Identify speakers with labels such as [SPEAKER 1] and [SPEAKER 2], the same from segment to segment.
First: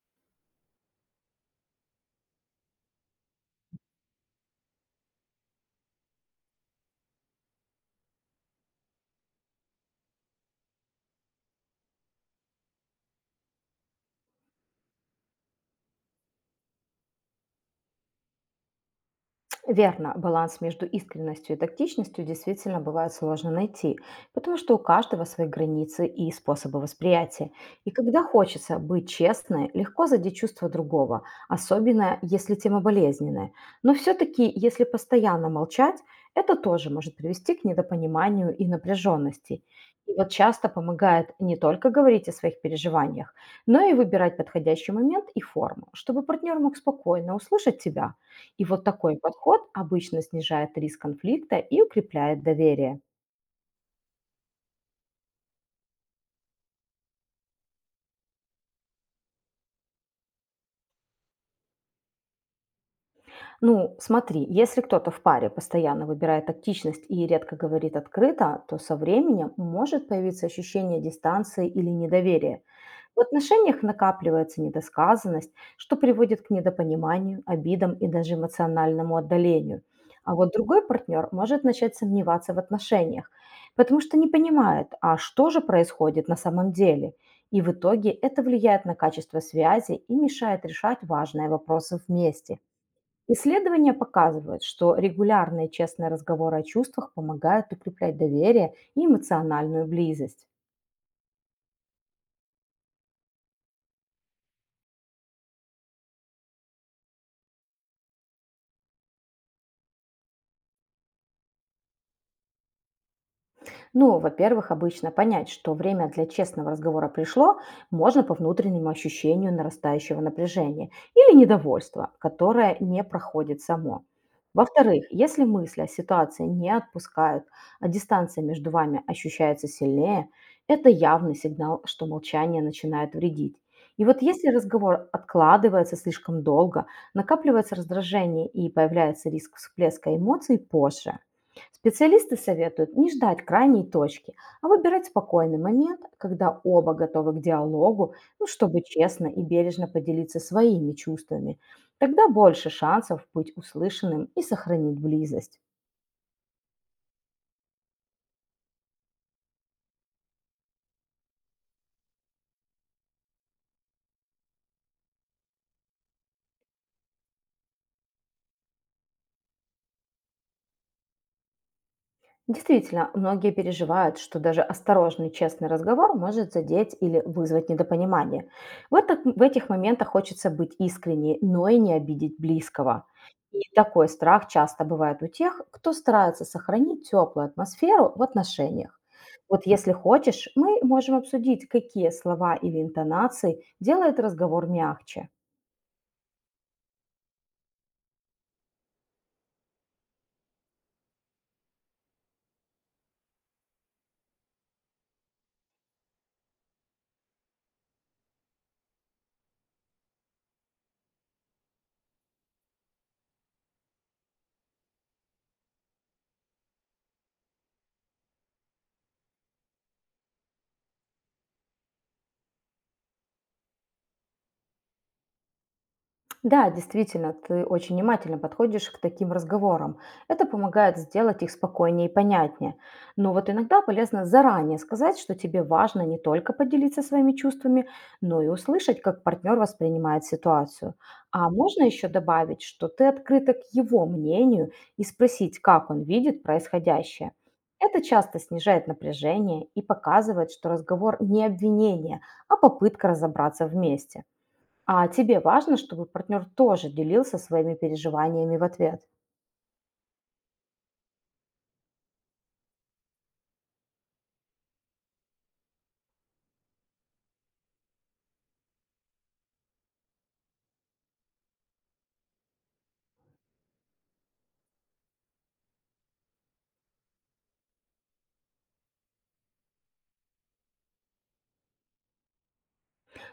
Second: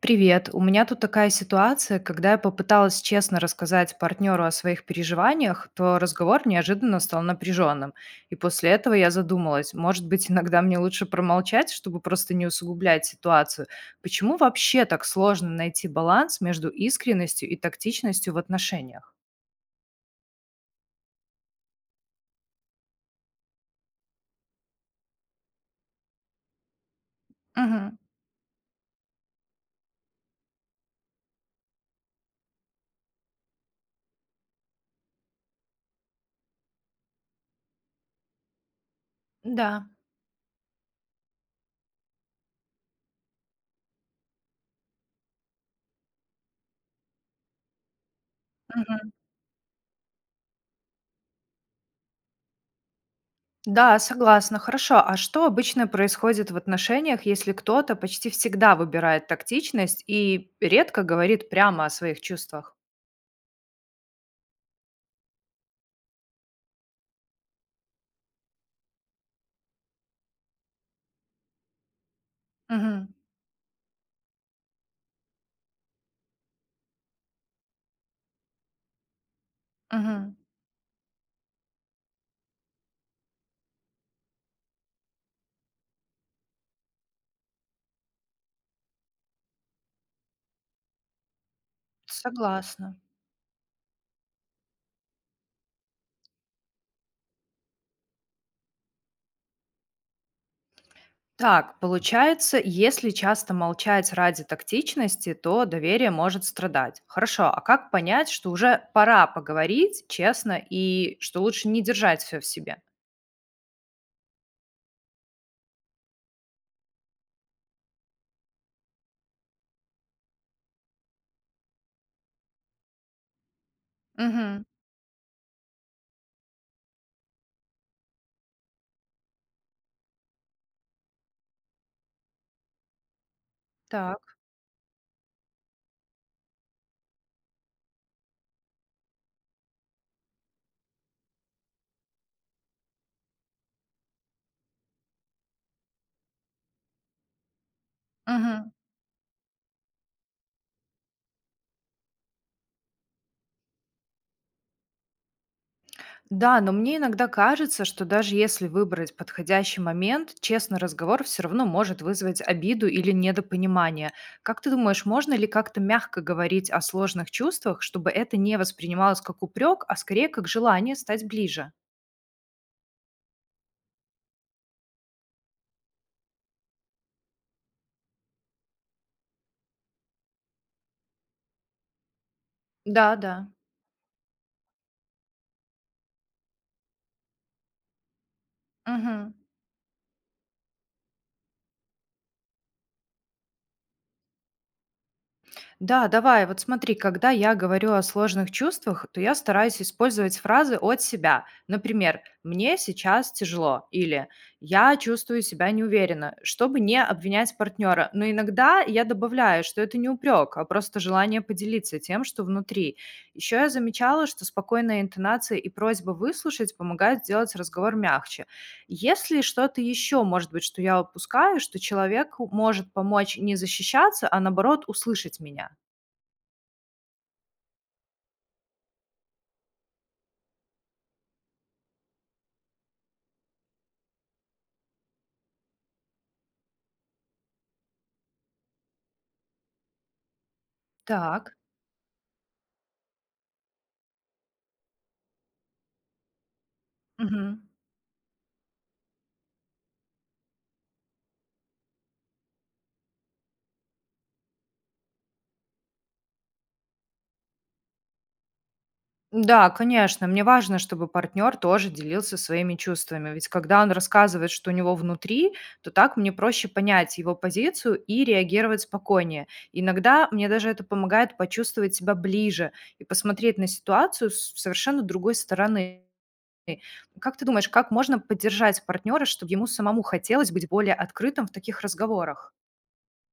[SPEAKER 1] Привет. У меня тут такая ситуация, когда я попыталась честно рассказать партнеру о своих переживаниях, то разговор неожиданно стал напряженным. И после этого я задумалась, может быть, иногда мне лучше промолчать, чтобы просто не усугублять ситуацию. Почему вообще так сложно найти баланс между искренностью и тактичностью в отношениях?
[SPEAKER 2] Верно, баланс между искренностью и тактичностью действительно бывает сложно найти, потому что у каждого свои границы и способы восприятия. И
[SPEAKER 1] Мгм.
[SPEAKER 2] когда хочется быть честной, легко задеть чувство другого, особенно если тема болезненная. Но все-таки, если постоянно молчать, это тоже может привести к недопониманию и напряженности.
[SPEAKER 1] Да.
[SPEAKER 2] И вот часто помогает не только говорить о своих переживаниях, но и выбирать подходящий момент и форму, чтобы партнер мог спокойно услышать тебя, и вот такой подход обычно снижает риск конфликта и укрепляет доверие.
[SPEAKER 1] Да, согласна. Хорошо. А что обычно происходит в отношениях, если кто-то почти всегда выбирает тактичность и редко говорит прямо о своих чувствах?
[SPEAKER 2] Ну, смотри, если кто-то в паре постоянно выбирает тактичность и редко говорит открыто, то со временем может появиться ощущение дистанции или недоверия.
[SPEAKER 1] Мгм.
[SPEAKER 2] В отношениях накапливается недосказанность, что приводит к недопониманию, обидам и даже эмоциональному отдалению.
[SPEAKER 1] Мгм.
[SPEAKER 2] А вот другой партнер может начать сомневаться в отношениях, потому что не понимает, а что же происходит на самом деле. И в итоге это влияет на качество связи и мешает решать важные вопросы вместе.
[SPEAKER 1] Согласна.
[SPEAKER 2] Исследования показывают, что регулярные честные разговоры о чувствах помогают укреплять доверие и эмоциональную близость.
[SPEAKER 1] Так, получается, если часто молчать ради тактичности, то доверие может страдать. Хорошо, а как понять, что уже пора поговорить честно и что лучше не держать все в себе?
[SPEAKER 2] Ну, во-первых, обычно понять, что время для честного разговора пришло, можно по внутреннему ощущению нарастающего напряжения или недовольства, которое не проходит само.
[SPEAKER 1] Мгм.
[SPEAKER 2] Во-вторых, если мысли о ситуации не отпускают, а дистанция между вами ощущается сильнее, это явный сигнал, что молчание начинает вредить. И вот
[SPEAKER 1] Так.
[SPEAKER 2] если разговор откладывается слишком долго, накапливается раздражение и появляется риск всплеска эмоций позже. Специалисты советуют не ждать крайней точки, а выбирать спокойный момент, когда оба готовы к диалогу, ну,
[SPEAKER 1] Мгм.
[SPEAKER 2] чтобы честно и бережно поделиться своими чувствами. Тогда больше шансов быть услышанным и сохранить близость.
[SPEAKER 1] Да, но мне иногда кажется, что даже если выбрать подходящий момент, честный разговор все равно может вызвать обиду или недопонимание. Как ты думаешь, можно ли как-то мягко говорить о сложных чувствах, чтобы это не воспринималось как упрек, а скорее как желание стать ближе?
[SPEAKER 2] Действительно, многие переживают, что даже осторожный честный разговор может задеть или вызвать недопонимание. В этих моментах хочется быть искренней, но и не обидеть близкого.
[SPEAKER 1] Да, да.
[SPEAKER 2] И такой страх часто бывает у тех, кто старается сохранить теплую атмосферу в отношениях.
[SPEAKER 1] Мгм.
[SPEAKER 2] Вот если хочешь, мы можем обсудить, какие слова или интонации делают разговор мягче.
[SPEAKER 1] Да, давай, вот смотри, когда я говорю о сложных чувствах, то я стараюсь использовать фразы от себя. Например, «мне сейчас тяжело» или «я чувствую себя неуверенно», чтобы не обвинять партнера. Но иногда я добавляю, что это не упрек, а просто желание поделиться тем, что внутри. Еще я замечала, что спокойная интонация и просьба выслушать помогают сделать разговор мягче. Если что-то еще, может быть, что я упускаю, что человек может помочь не защищаться, а наоборот услышать меня?
[SPEAKER 2] Да, действительно, ты очень внимательно подходишь к таким разговорам. Это помогает сделать их спокойнее и понятнее. Но вот иногда полезно заранее сказать, что тебе важно не только поделиться своими чувствами, но и услышать, как партнер воспринимает ситуацию. А
[SPEAKER 1] Так.
[SPEAKER 2] можно еще добавить, что ты открыта к его мнению и спросить, как он видит происходящее.
[SPEAKER 1] Мгм.
[SPEAKER 2] Это часто снижает напряжение и показывает, что разговор не обвинение, а попытка разобраться вместе. А тебе важно, чтобы партнер тоже делился своими переживаниями в ответ.
[SPEAKER 1] Да, конечно, мне важно, чтобы партнер тоже делился своими чувствами. Ведь когда он рассказывает, что у него внутри, то так мне проще понять его позицию и реагировать спокойнее. Иногда мне даже это помогает почувствовать себя ближе и посмотреть на ситуацию с совершенно другой стороны. Как ты думаешь, как можно поддержать партнера, чтобы ему самому хотелось быть более открытым в таких разговорах?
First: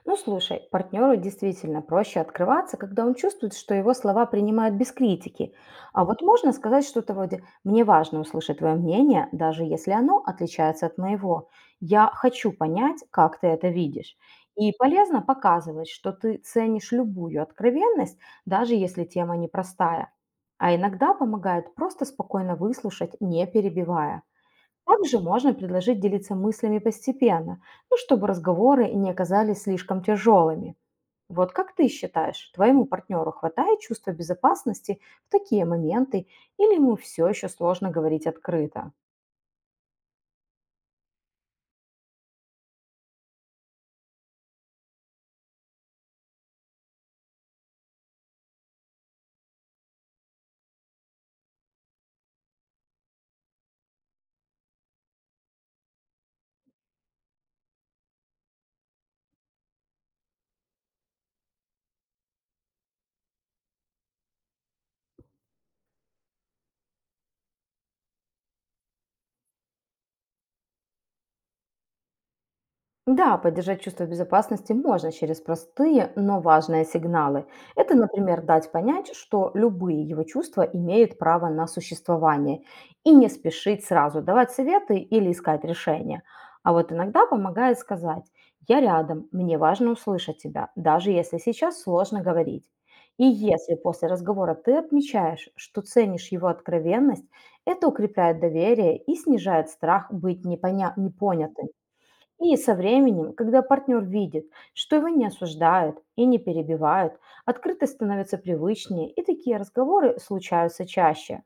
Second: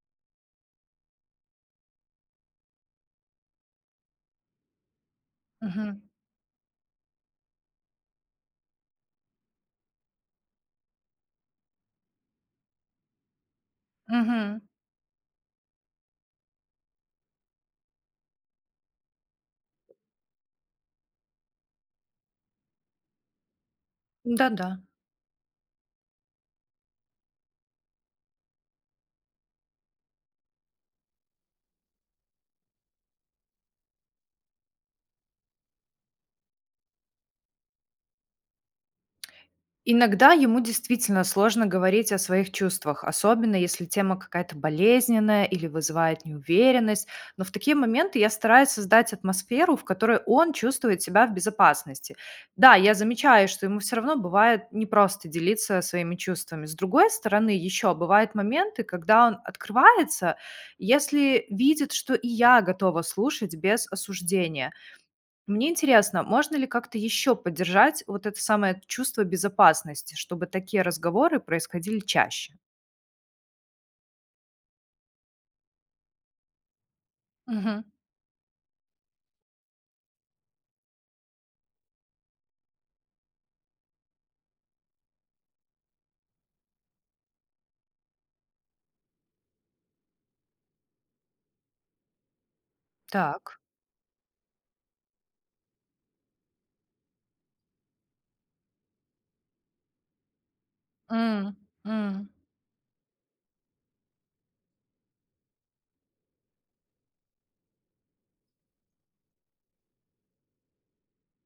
[SPEAKER 2] Ну слушай, партнеру действительно проще открываться, когда он чувствует, что его слова принимают без критики.
[SPEAKER 1] Мгм.
[SPEAKER 2] А вот можно сказать что-то вроде «мне важно услышать твое мнение, даже если оно отличается от моего. Я хочу понять, как ты это видишь».
[SPEAKER 1] Мгм.
[SPEAKER 2] И полезно показывать, что ты ценишь любую откровенность, даже если тема непростая. А иногда помогает просто спокойно выслушать, не перебивая.
[SPEAKER 1] Да-да.
[SPEAKER 2] Также можно предложить делиться мыслями постепенно, ну, чтобы разговоры не оказались слишком тяжелыми. Вот как ты считаешь, твоему партнеру хватает чувства безопасности в такие моменты или ему все еще сложно говорить открыто?
[SPEAKER 1] Иногда ему действительно сложно говорить о своих чувствах, особенно если тема какая-то болезненная или вызывает неуверенность. Но в такие моменты я стараюсь создать атмосферу, в которой он чувствует себя в безопасности. Да, я замечаю, что ему все равно бывает непросто делиться своими чувствами. С другой стороны, еще бывают моменты, когда он открывается, если видит, что и я готова слушать без осуждения. Мне интересно, можно ли как-то еще поддержать вот это самое чувство безопасности, чтобы такие разговоры происходили чаще?
[SPEAKER 2] Да, поддержать чувство безопасности можно через простые, но важные сигналы.
[SPEAKER 1] Мгм.
[SPEAKER 2] Это, например, дать понять, что любые его чувства имеют право на существование, и не спешить сразу давать советы или искать решения. А вот иногда помогает сказать: «Я рядом, мне важно услышать тебя, даже если сейчас сложно говорить». И
[SPEAKER 1] Так.
[SPEAKER 2] если после разговора ты отмечаешь, что ценишь его откровенность, это укрепляет доверие и снижает страх быть
[SPEAKER 1] М,
[SPEAKER 2] непонятым.
[SPEAKER 1] м.
[SPEAKER 2] И со временем, когда партнер видит, что его не осуждают и не перебивают, открытость становится привычнее, и такие разговоры случаются чаще.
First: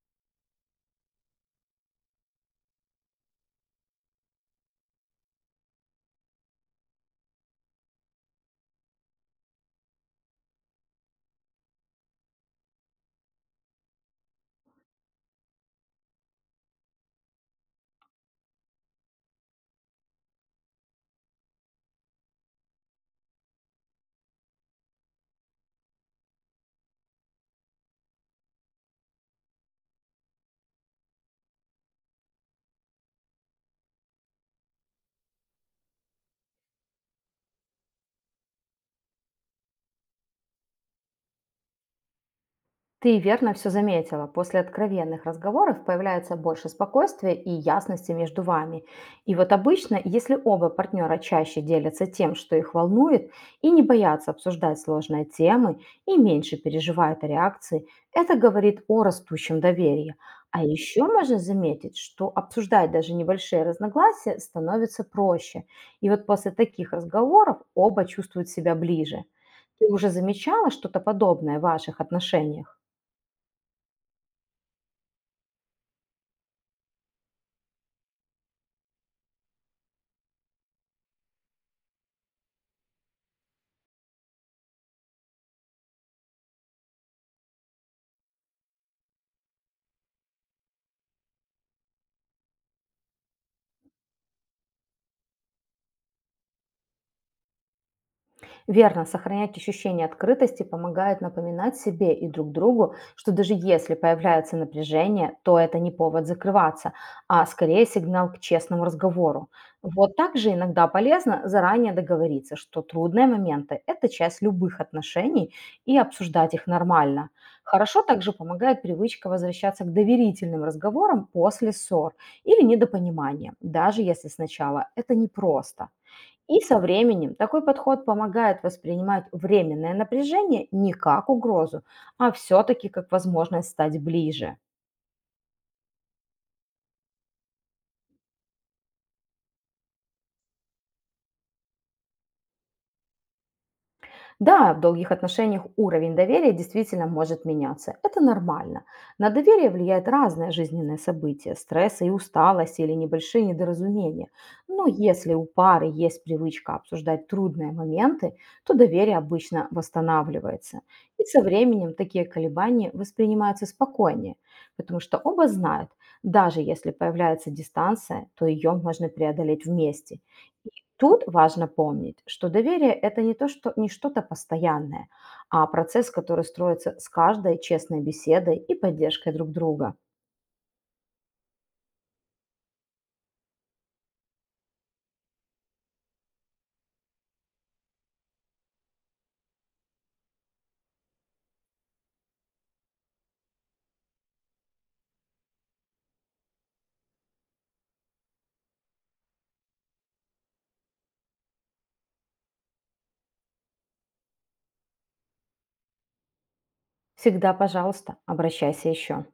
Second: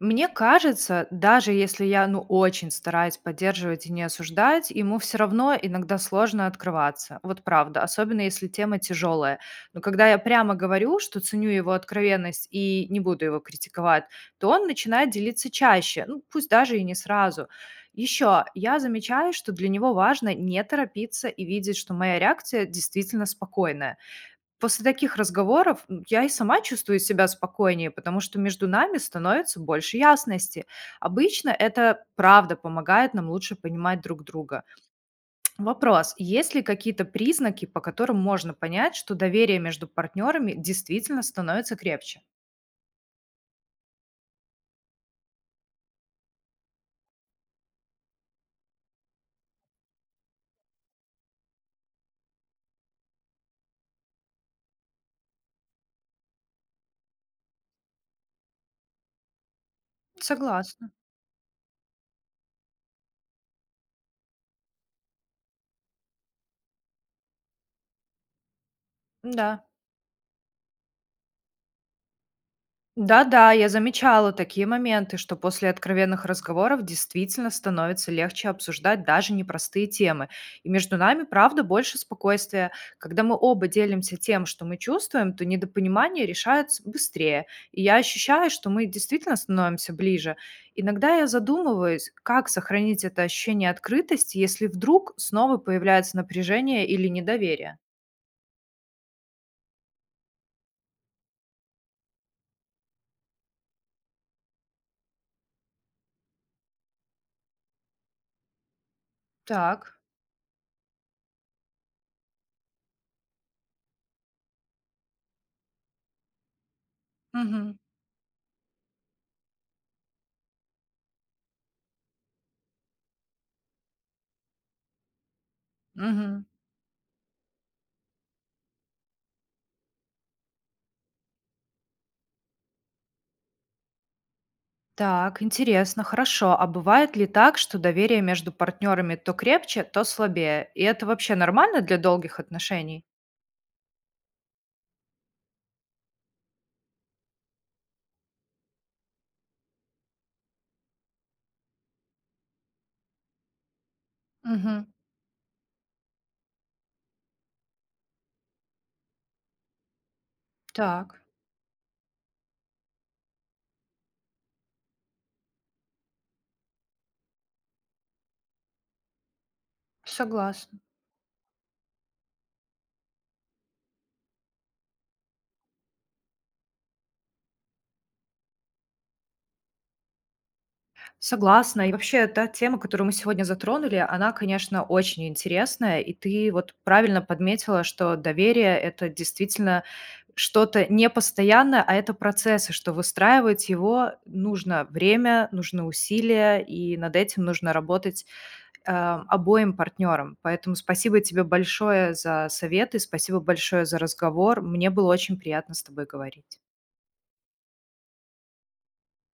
[SPEAKER 1] Мне кажется, даже если я, очень стараюсь поддерживать и не осуждать, ему все равно иногда сложно открываться. Вот правда, особенно если тема тяжелая. Но когда я прямо говорю, что ценю его откровенность и не буду его критиковать, то он начинает делиться чаще, пусть даже и не сразу. Еще я замечаю, что для него важно не торопиться и видеть, что моя реакция действительно спокойная. После таких разговоров, я и сама чувствую себя спокойнее, потому что между нами становится больше ясности. Обычно это правда помогает нам лучше понимать друг друга. Вопрос: есть ли какие-то признаки, по которым можно понять, что доверие между партнерами действительно становится крепче?
[SPEAKER 2] Ты верно все заметила. После откровенных разговоров появляется больше спокойствия и ясности между вами. И вот обычно, если оба партнера чаще делятся тем, что их волнует, и не боятся обсуждать сложные темы, и меньше переживают о реакции, это говорит о растущем доверии. А
[SPEAKER 1] Согласна,
[SPEAKER 2] еще можно заметить, что обсуждать даже небольшие разногласия становится проще. И вот после таких разговоров оба чувствуют себя ближе.
[SPEAKER 1] да.
[SPEAKER 2] Ты уже замечала что-то подобное в ваших отношениях?
[SPEAKER 1] Да-да, я замечала такие моменты, что после откровенных разговоров действительно становится легче обсуждать даже непростые темы. И между нами, правда, больше спокойствия. Когда мы оба делимся тем, что мы чувствуем, то недопонимание решается быстрее. И я ощущаю, что мы действительно становимся ближе. Иногда я задумываюсь, как сохранить это ощущение открытости, если вдруг снова появляется напряжение или недоверие.
[SPEAKER 2] Верно, сохранять ощущение открытости помогает напоминать себе и друг другу, что даже если появляется напряжение, то это не повод закрываться, а скорее сигнал к честному разговору.
[SPEAKER 1] Так.
[SPEAKER 2] Вот также иногда полезно заранее договориться, что трудные моменты – это часть любых отношений и обсуждать их нормально.
[SPEAKER 1] Угу.
[SPEAKER 2] Хорошо также помогает привычка возвращаться к доверительным разговорам после ссор или недопонимания, даже если сначала это непросто.
[SPEAKER 1] Угу.
[SPEAKER 2] И со временем такой подход помогает воспринимать временное напряжение не как угрозу, а все-таки как возможность стать ближе.
[SPEAKER 1] Так, интересно, хорошо. А бывает ли так, что доверие между партнерами то крепче, то слабее? И это вообще нормально для долгих отношений?
[SPEAKER 2] Да, в долгих отношениях уровень доверия действительно может меняться. Это нормально. На доверие влияет разное жизненное событие, стресс и усталость или небольшие недоразумения.
[SPEAKER 1] Угу.
[SPEAKER 2] Но если у пары есть привычка обсуждать трудные моменты, то доверие обычно восстанавливается.
[SPEAKER 1] Так,
[SPEAKER 2] И со временем такие колебания воспринимаются спокойнее, потому что оба знают, даже если появляется дистанция, то ее можно преодолеть вместе.
[SPEAKER 1] согласна.
[SPEAKER 2] Тут важно помнить, что доверие – это не что-то постоянное, а процесс, который строится с каждой честной беседой и поддержкой друг друга.
[SPEAKER 1] Согласна. И вообще та тема, которую мы сегодня затронули, она, конечно, очень интересная. И ты вот правильно подметила, что доверие – это действительно что-то непостоянное, а это процессы, что выстраивать его нужно время, нужны усилия, и над этим нужно работать обоим партнерам. Поэтому спасибо тебе большое за советы, спасибо большое за разговор. Мне было очень приятно с тобой говорить.
[SPEAKER 2] Всегда, пожалуйста, обращайся еще.